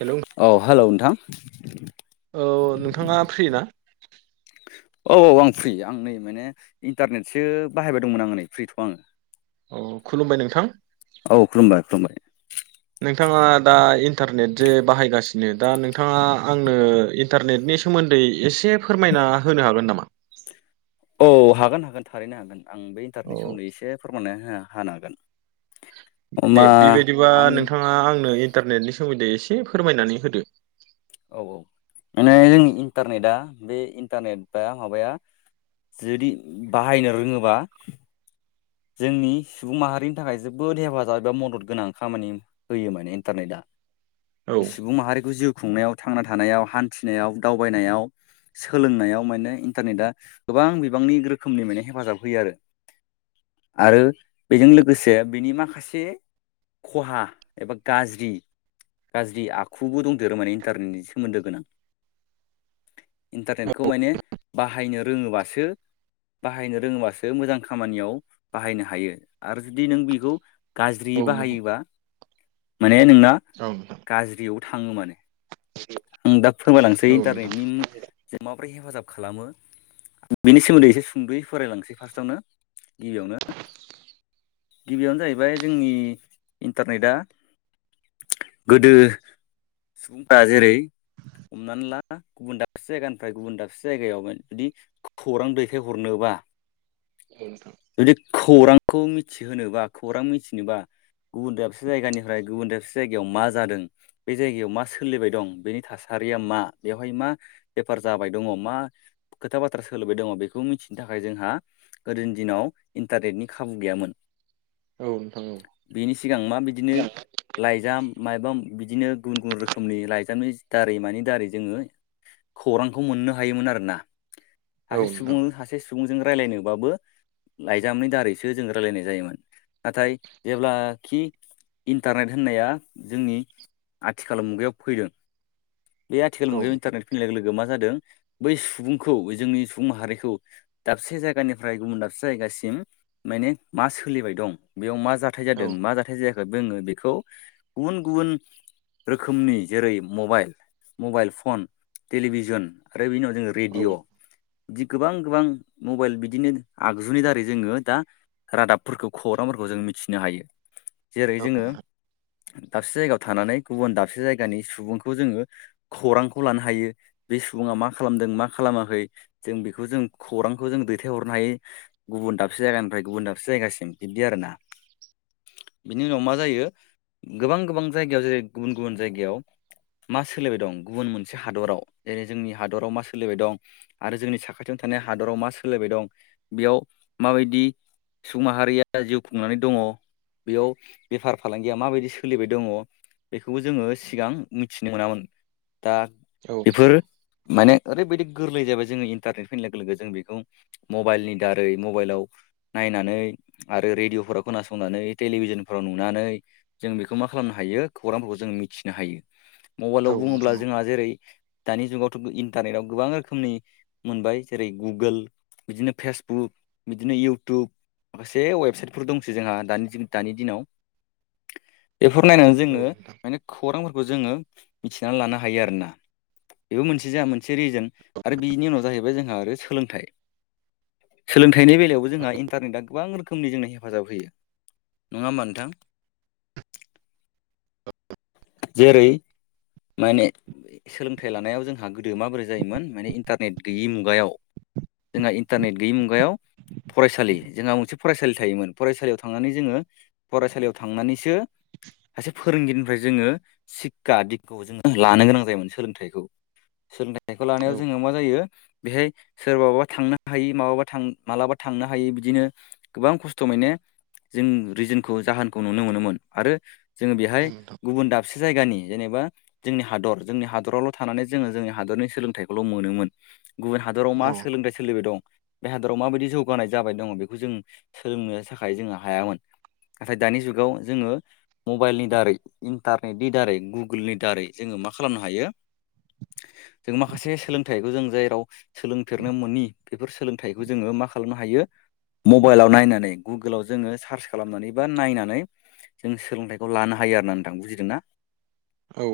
Hello औ हेल' नोंथां। औ नोंथाङा फ्रि ना औ औ आं फ्रि आं नै माने इन्टारनेटसो बाहायबाय दंमोन आं नै फ्रिथ' आं। अ खुलुमबाय नोंथां। औ खुलुमबाय खुलुमबाय। नोंथाङा दा इन्टारनेट जे बाहायगासिनो दा नोंथाङा आंनो इन्टारनेटनि सोमोन्दै एसे फोरमायना होनो हागोन नामा? औ हागोन हागोन थारैनो हागोन आं बे इन्टारनेटनि औ सोमोन्दै एसे फोरमाना होनो हानो हागोन। दे होमबा बिबायदिबा आं नोंथाङा आंनो इन्टारनेटनि सोमोन्दैयै एसे से फोरमायनानै होदो। औ औ माने जोंनि इन्टारनेटआ बे इन्टारनेट बा माबाया जुदि बाहायनो रोङोबा जोंनि सुबुं माहारिनि थाखाय जोबोद हेफाजाब एबा मदद गोनां खामानि होयो माने इन्टारनेटआ। औ सुबुं माहारिखौ जिउ खुंनायाव थांना थानायाव हान्थिनायाव दावबायनायाव सोलोंनायाव माने इन्टारनेटआ गोबां बिबांनि रोखोमनि माने हेफाजाब होयो आरो। [inaudible] आरो बेजों लोगोसे बेनि माखासे खहा एबा गाज्रि गाज्रि आखुबो दंदेरो माने इन्टारनेटनि सोमोन्दो गोनां। इन्टारनेटखौ माने बाहायनो रोङोबासो बाहायनो रोङोबासो मोजां खामानियाव बाहायनो हायो आरो जुदि नों बेखौ औ गाज्रियै नोंथां बाहायोबा माने नोंना गाज्रियाव थाङो माने आं दा फोरमायलांसै औ नोंथां इन्टारनेटनि माबोरै हेफाजाब खालामो। बिनि सोमोन्दै एसे सुंद'यै फरायलांसै फार्स्टआवनो गिबियावनो। गिबियावनो जाहैबाय जोंनि इन्टारनेटआ गोदो सुबुंफोरा जेरै [inaudible] हमनानै ला गुबुन दाबसे जायगानिफ्राय गुबुन दाबसे जायगायाव जुदि खौरां दैखायहरनोबा औ नोंथां जुदि खौरांखौ मिथिहोनोबा खौरां मिथिनोबा गुबुन दाबसे जायगानिफ्राय गुबुन दाबसे जायगायाव मा जादों बे जायगायाव मा सोलिबाय दं, बेनि थासारिया मा बेवहाय मा, बेफार जाबाय दङ, मा खोथा बाथ्रा सोलबाय दङ बेखौ मिथि नो थाखाय जोंहा गोदोनि दिनाव इन्टारनेटनि खाबु गैयामोन। औ नोंथां। औ बेनि सिगां मा बिदिनो लाइजाम माइबा बिदिनो गुबुन गुबुन रोखोमनि लाइजा मनि दारै मानि दारै जोङो खौरांखौ मोननो हायोमोन आरोना। औ सासे नोंथां सुबुं सासे सुबुंजों रायलायनोबाबो लाइजामनि दारैसो जों रायलायनाय जायोमोन, नाथाय जेब्लाखि इन्टारनेट होननाया जोंनि आथिखाल मुगायाव फैदों बे आथिखाल औ मुायाव इन्टारनेट फैनाय लोगो लो गो मा जादों बै सुबुंखौ जोंनि सुबुं माहारिखौ दाबसे जायगानिफ्राय गुबन दाबसे जायगा सिम मा सोलिबाय दं बेयाव मा जाथाय जादों मा जाथाय जायाखै जोङो बेखौ गुबुन गुबुन रोखोमनि जेरै मबाइल, मबाइल फन, टेलिभिजन आरो बिनि उनाव जों रेडिय' औ बिदि गोबां गोबां मबाइल बिदिनो आगजुनि दारै जोङो दा रादाबफोरखौ खौरांफोरखौ जों मिथिनो हायो। जेरै जोङो दाबसे जायगायाव थानानै गुबुन दाबसे जायगानि सुबुं खौ जोङो खौरांखौ लानो हायो बे सुबुङ मा खालामदों मा खालामाखै जों बेखौ जों खौरांखौ जों दैथायहरनो हायो गुबुन दाबसे जायगानिफ्राय गुबुन दाबसे जायगासिम बिदि आरो ना। [inaudible] बिनि उनाव मा जायो गोबां गोबां जायगायाव जेरै गुबुन गुबुन जायगायाव मा सोलिबाय दं गुबुन मोनसे हादराव, जेरै जोंनि हादराव मा सोलिबाय दं आरो जोंनि साखाथि याव थानाय हादराव मा सोलायबाय दं बेयाव माबायदि सुबुं माहारिया जिउ खुंनानै दङ बेयाव बेफार फालांगिया माबायदि सोलिबाय दङ बेखौबो जोङो सिगां मिथिनो मोनामोन दा औ बेफोर माने ओरैबायदि गोरलै जाबाय जोङो इन्टारनेट फैनाय लोगो लोगो जों बेखौ मबाइलनि दारै मबाइलाव नाय नायनानै आरो रेडिअ'फोराव खोनासंनानै टेलिभिजनफोराव नुनानै जों बेखौ मा खालामनो हायो खौरांफोखौ जों मिथिनो हायो। मबाईलआव बुङोब्ला नोंथां जोंहा जेरै दानि जुगावथ' इन्टारनेटाव गोबां रोखोमनि मोनबाय, जेरै गुगोल बिदिनो फेसबुक बिदिनो इउटुब माखासे वेबसाइटफोर दंसै जोंहा दानि जिक दानि दिनाव। [inaudible] बेफोर नायनानै औ जोङो माने खौरांफोरखौ जोङो मिथिनानै लानो हायो आरो ना? बेबो मोनसे जाहा मोनसे रिजोन आरो बिनि उनाव जाहैबाय जोंहा आरो सोलोंथाइ। सोलोंथाइनि बेलायावबो जोंहा इन्टारनेटआ गोबां रोखोमनि जोंनो हेफाजाब होयो। नङा होमबा नोंथां? औ। जेरै माने ए सोलोंथाइ लानायाव जोंहा गोदो माबोरै जायोमोन माने इन्टारनेट गैयि मुगायाव? जोंहा इन्टारनेट गैयि मुगायाव फरायसालि जोंहा मोनसे फरायसालि थायोमोन फरायसालियाव थांनानै जोङो फरायसालियाव थांनानैसो सासे फोरोंगिरिनि ओमफ्राय जोंङो सिक्खा दिख‌' जों लानो गोनां जायोमोन सोलोंथाइखौ सोलोंथाइ फिथाइखौ लानायाव औ नोंथां औ जोङो मा जायो? बेहाय सोरबाबा थांनो हायी माबाबा मालाबा थांनो हायी बिदिनो गोबां खस्थ' मोनो। जों रिजोनखौ जाहोनखौ नुनो मोनोमोन आरो जोङो बेहाय नोंथां गुबुन दाबसे जायगानि जेनेबा जोंनि हादर जोंनि हादरावल' थानानै जोङो जोंनि हादरनि सोलोंथाइखौल' मोनोमोन। गुबुन हादरआव मा औ सोलोंथाइ सोलिबाय दं? बे हादरआव माबायदि जौगानाय जाबाय दङ बेखौ जों सोलोंनो थाखाय जोङो हायामोन। नाथाय दानि जुगाव जोंङो मबाइलनि दारै इन्टारनेटनि दारै गुगोलनि दारै जोंङो मा खालामनो हायो? जों माखासे सोलोंथाइखौ जों जेराव सोलोंफेरनो मोनि बेफोर सोलोंथाइखौ जोङो मा मा खालामनो हायो मबाइलआव नायनानै गुगोलाव जोङो सार्च खालामनानै बा नायनानै जों सोलोंथाइखौ लानो हायो आरो ना? थां बुजिदों ना? औ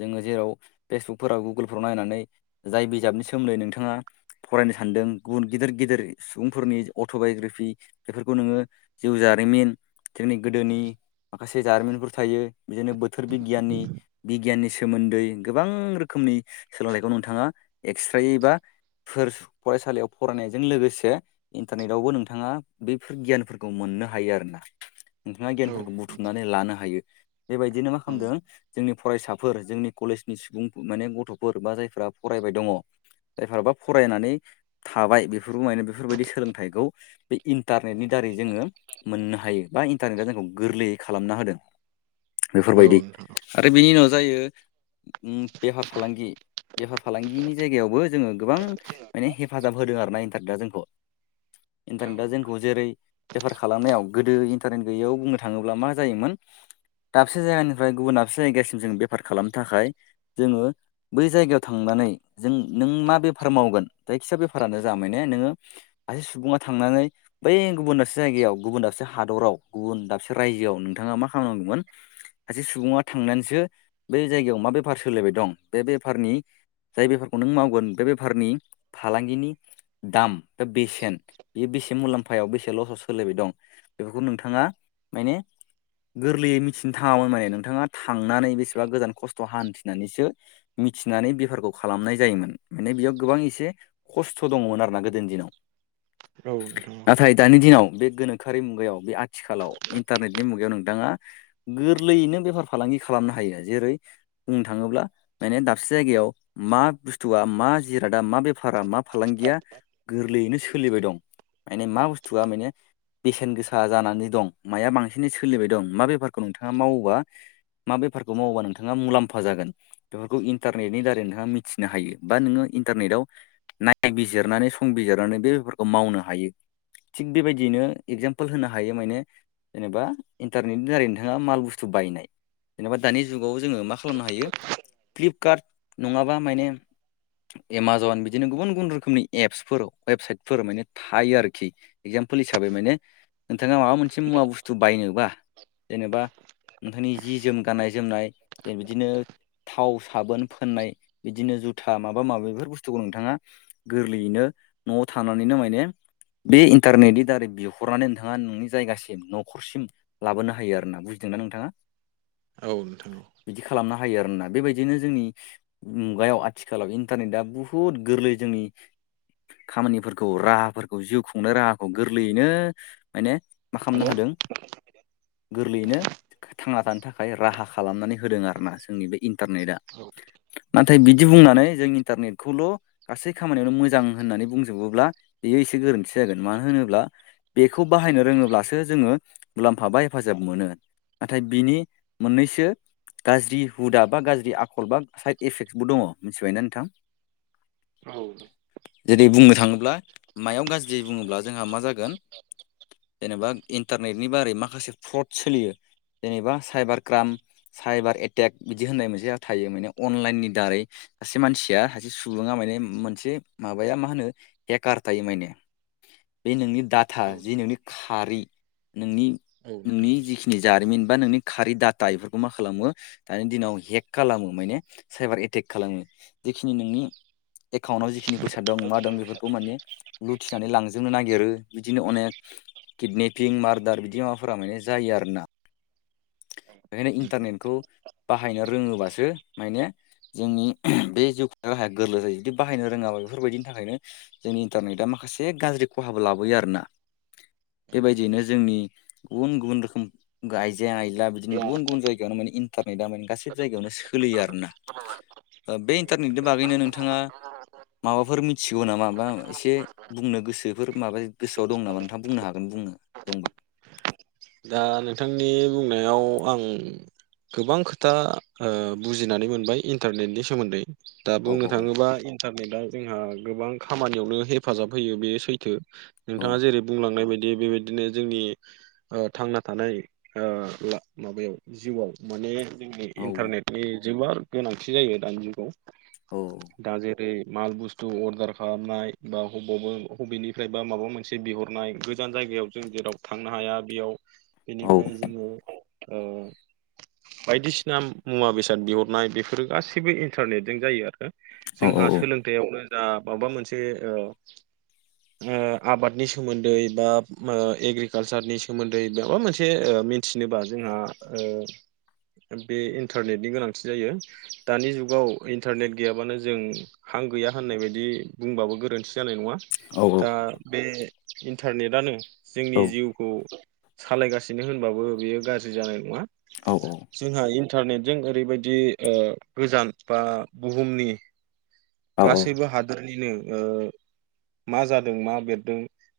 जोंङो जेराव फेसबुकफोराव गुगोलफोराव नायनानै जाय बिजाबनि सोमोन्दै नोंथाङा फरायनो सानदों गुबुन गिदिर-गि जेरै सुबुंफोरनि अट' बाय'ग्राभि बेफोरखौ नोंङो जिउ जारिमिन जोंनि गोदोनि माखासे जारिमिनफोर थायो। बिदिनो बोथोर बिगियाननि बिगियाननि सोमोन्दै गोबां रोखोमनि सोलोंथाइखौ नोंथांङा एक्सथ्रायै बा फोरस फरायसालियाव फरायनायजों लोगोसे इन्टारनेटावबो नोंथाङा बैफोर गियानफोरखौ मोन ननो हायो आरो ना नोंथांङा औ गियानफोरखौ बुथुमनानै लानो हायो। बेबायदिनो मा खालामदों जोंनि फरायसाफोर जोंनि कलेजनि सुबुं माने गथ'फोर बा जायफ्रा फरायबाय दंङ। जायफोराबा फरायनानै थाबाय बेफोर माने बेफोरबायदि सोलोंथाइखौ बे इन्टार नेट नि दारै जोंङो मोननो हायो बा इन्टारनेटआ जोंखौ गोर्लैयै खालामना होदों। बेफोरबायदि औ नोंथां आरो बेनि उनाव जायो उम बेफार फालांगि। बेफार फालांगिनि जायगायावबो जोंङो गोबां माने हेफाजाब होदों आर ना इन्टारनेटआ जोंखौ इन्टारनेटआ जोंखौ जेरै बेफार खालामनाव गोदो इन्टारनेट गैयैयाव बुंनो थाङोब्ला मा जायोमोन? [inaudible] दाबसे जायगानिफ्राय गुबुन दाबसे जायगासिम जों बेफार खालामनो थाखाय जोंङो बै जायगायाव थांनानै जों नों मा बेफार मावगोन जायखिजा बेफारानो जा मानो नोंङो सासे सुबुङा थांनानै बै गुबुन दाबसे जायगायाव गुबुन दाबसे हादरआव गुबुन दाबसे रायजोआव नोंथां बिथांङा मा खालाम नांगौमोन? सासे सुबुंङा थांनानैसो बै जायगायाव मा बेफार सोलिबाय दं बे बेफारनि जाय बेफारखौ नों मावगोन बे बेफारनि फालांगिनि दाम बा बेसेन बेयो बेसे मुलाम्फायाव बेसे लसाव सोो्लायबाय दं बेफोरखौ नोंथाङा माने गोरलैयै मिथि थावनाय नोंथाङा थांनानै बेसेबा गोजान खस्थ' हान्थिनानैसो मिथिनानै बेारफोरखौ खालामनाय जायोमोन माने बेयाव गोबां एसे खस्थ' दङमोन आरोना गोदोनि दिनाव औ नोंथां औ नाथाय दानि दिनाव बे गोनोखोआि मुगायाव बे आथिखालाव इन्टारनेटनि मुगायाव नोंथाङा गोरलैयैनो बेफार फालांगि खालामनो हायो जेरै बुंनो थाङोब्ला माने दाबसे जायगायाव मा बुस्थुआ मा जिरादा मा बेफारा मा फालांगिया गोरलैयैनो सोलिबाय दं। माने मा बुस्थुआ माने बेसेन गोसा जानानै दं माया बांसिनै सोलिबाय दं मा बेफार खौ नोंथाङा मावोबा मा बेफारखौ मावोबा नोंथाङा मुलाम्फा जागोन बेफोरखौ इन्टारनेटनि दारै नोंथाङा मिथिनो हायो बा नोङो। इन्टारनेटाव नायबिजिरनानै संबिरनानै बेफोरखौ मावनो हायो। थिग बेबायदियैनो एगजामपोल होनो हायो माने जेनेबा इन्टारनेटनि दारैनो नोंङा माल बुस्थु बायनाय जेनेबा दानि जुगाव जोङो मा खालामनो हायो फ्लिपकार्ट नङाबा माने एमाजन बिदिनो गुबुन गुबुन रोखोमनि एप्सफोराव वेबसाइटफोर माने थायो आरोखि एगजा म्फुल हिसाबै माने नोंथाङा माबा मोनसे मुवा बुस्थु बायनोबा जेनेबा नोंथांनि जि जोम गाननाय जोमनाय बिदिनो थाव साबोन फोननाय बिदिनो जुथा माबा माबि बेफोर बुस्थुखौ नोंथाङा गोरलैयैनो न'आव थानानैनो माने बे इन्टारनेटनि दारै बिहरनानै नोंथाङा नोंनि जायगासिम न'खरसिम लाबोनो हा हायो आरो ना बुजिदों ना नोंथाङा औ नोंथां औ बिदि खालामनो हायो आरोना बेबायदि बिदिनो जोंनि मुगायाव आथिखालाव इन्टारनेटआ बुहुद गोरलै जोंनि खामानिफोरखौ राहाफोरखौ जिउ खुंनाय राहाखौ गोरलैयैनो माने मा खालामना होदों गोरलैयैनो थांना थानो थाखाय राहा खालामनानै होदों आरोना जोंनि बे इनथारनेटआ ना नाथाय बिदि बुंनानै जों इन्टारनेटखौल' गासै खामानियावनो मोजां होननानै बुंजोबोब्ला बेयो एसे गोरोनथि जागोन मानो होनोब्ला बेखौ बाहायनो रोङोब्लासो जोङो मुलाम्फा बाय हेफाजाब मोनो नाथाय बिनि मोननैसो गाज्रि हुदा बा गाज्रि आखल बा साइद इफेक्टसबो दङ मिथिबायना नोंथां? औ। जेरै बुंनो थाङोब्ला मायाव गाज्रि बुङोब्ला जोंहा मा जागोन जेनेबा इन्टारनेटनि बारै माखासे फ्रड सोलियो जेनेबा साइबार क्राम साइबार एटेक बिदि होननाय मोनसे थायो माने अनलाइननि दारै सासे मानसिया सासे सुबुङा माने मोनसे माबाया मा होनो हेकार थायो माने बे नोंनि नोंथां डाटा जे औ नोंनि खारि नोंनि नोंथां नोंनि औ जिखिनि जारिमिन बा नोंनि खारि डाटा इफोरखौ मा खालामो दानि दिनाव हेक खालामो माने साइबार एटेक खालामो जिखिनि नोंनि एकाउन्टाव जिखिनि बेसाद दं मा दं बेफोरखौ माने लुथिनानै लांजोबनो नागिरो बिदिनो अनेक किडनेपिं मार्दार बिदि मा फोरा माने जायो आरोना बेखायनो इन्टारनेटखौ बाहायनो रोङोबासो माने जोंनि बे जिउ खु राहाया गोरलै जायो जुदि बाहायनो रोङाबा बेफोरबायदिनि थाखायनो जोंनि इन्टारनेटआ माखासे गाज्रि खहाबो लाबोयो आरोना। [inaudible] बेबायदियैनो नोंथां जोंनि गुबुन गुबुन रोखोम गायजो जें आइला बिदिनो गुबुन गुबुन जायगायावनो माने इन्टारनेटआ माने गासैबो जायगायावनो सोलियो आरोना। ओ बे इन्टारनेटनि बागैनो नोंथाङा माबाफोर मिथिगौ नामा बा एसे बुंनो गोसोफोर माबा गोसोआव दं नामा नोंथां बुंनो हागोन। बुंनो दंबा दा नोंथांनि बुंनायाव आं गोबां खोथा ओ बुजिनानै मोनबाय इन्टारनेटनि सोमोन्दै दा औ बुंनो औ औ थाङोबा इन्टारनेटा जोंहा गोबां खामानियावनो हेफाजाब होयो बे सैथो नोंथाङा जेरै बुंलांनाय बायदि दि बेबायदिनो जोंनि ओ थांना थानाय ओ माबायाव जिउआव माने जोंनि औ इन्टारनेटनि जोबोर गोनांथि जायो दानि जुगाव। औ। बे माल बुस्थु अर्डार खालामनाय बा अबावब बबेनिफ्राय बा माबा मोनसे बिहरनाय गोजान जायगायाव जों जेराव थांनो हाया बेयाव औ बेनिफ्राय जोङो ओ बायदिसिना मुवा बेसाद बिहरनाय बेफोरो गासैबो इन्टारनेटजों जायो आरो। जोंहा सोलोंथायाइआवनो जा माबा मोनसे ओ ओ आबादनि सोमोन्दै बा ओ एग्रिकालसारनि सोमोन्दै माबा मोनसे ओ मिथिनोबा जोंहा ओ बे इन्टारनेटनि गोनांथि जायो दानि जुगाव इन्टारनेट गैयाबानो जों हा गैया होननाय बायदि बुंबाबो गोरोन्थि जानाय नङा दा बे इन्टारनेटानो जोंनि जिउखौ सालायगासिनो होनबाबो बेयो गाज्रि जानाय नङा औ औ जोंहा इन्टारनेटजों ओरैबायदि ओ गोजान बा बुहुमनि गासैबो हादोर निनो बिदिनो मा जादों मा बेरदों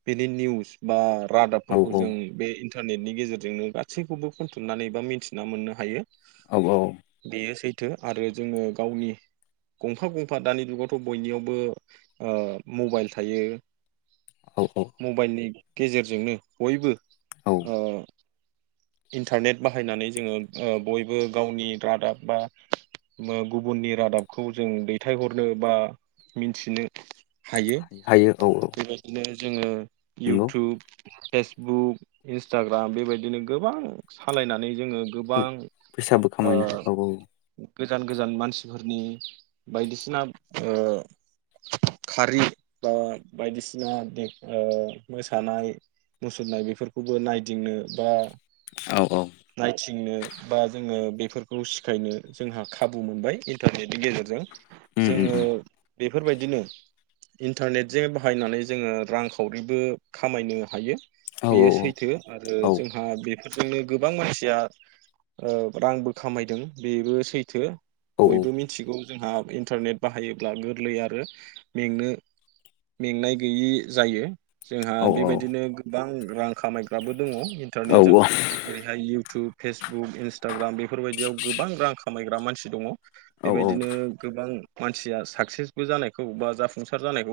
बेनि निउस बा रादाबफोरखौ जों बे इन्टारनेटनि गेजेरजोंनो गासैखौबो खनथुमनानै बा मिन्थिना मोननो हायो आव आव बेयो सैथो आरो जोङो गावनि गंफा गं फा दानि जुगावथ' बयनियावबो ओ मबाइल थायो औ मबाइलनि गेजेरजोंनो बयबो औ ओ इन्टारनेट बाहायनानै जोङो ओ बयबो गावनि रादाब बा ओ गुबुननि रादाबखौ जों दैथायहरनो बा मिन्थिनो हायो हायो औ औ बेबायदिनो जोङो नंगौ इउटुब फेसबुक इन्सटाग्राम बेबायदिनो गोबां सालायनानै जोङो गोबां फैसाबो ओ खामायनो हायो औ गोजान गोजान मानसिफोरनि बायदिसिना ओ खारि बा बायदिसिनानि ओ मोसानाय मुसुरनाय बेफोरखौबो नायदिंनो बा औ औ बिदिनो बा जोङो बेफोरखौ सिखायनो जोंहा खाबु मोनबाय इन्टारनेटनि गेजेरजों जोङो बेफोरबायदिनो इन्टारनेटजों बाहायनानै जोङो रांखावरिबो खामायनो हायो औ बेयो सैथो आरो औ जोंहा बे बेफोरजोंनो गोबां मानसिया ओ रांबो खामायदों बेबो सैथो बयबो मिथिगौ जोंहा इन्टारनेट बाहायोब्ला गोरलै आरो मेंनो मेंनाय गैयि जायो जोंहा औ बेबायदिनो गोबां रां खामायग्राबो दङ इन्टारनेटजों औ जेरैहाय इउटुब फेसबुक इन्सटाग्राम बेफोरबायदियाव गोबां रां खामायग्रा मानसि दङ औ औ बेबायदिनो गोबां मानसिया साक्सेसबो जानायखौ बा जाफुंसार जानायखौ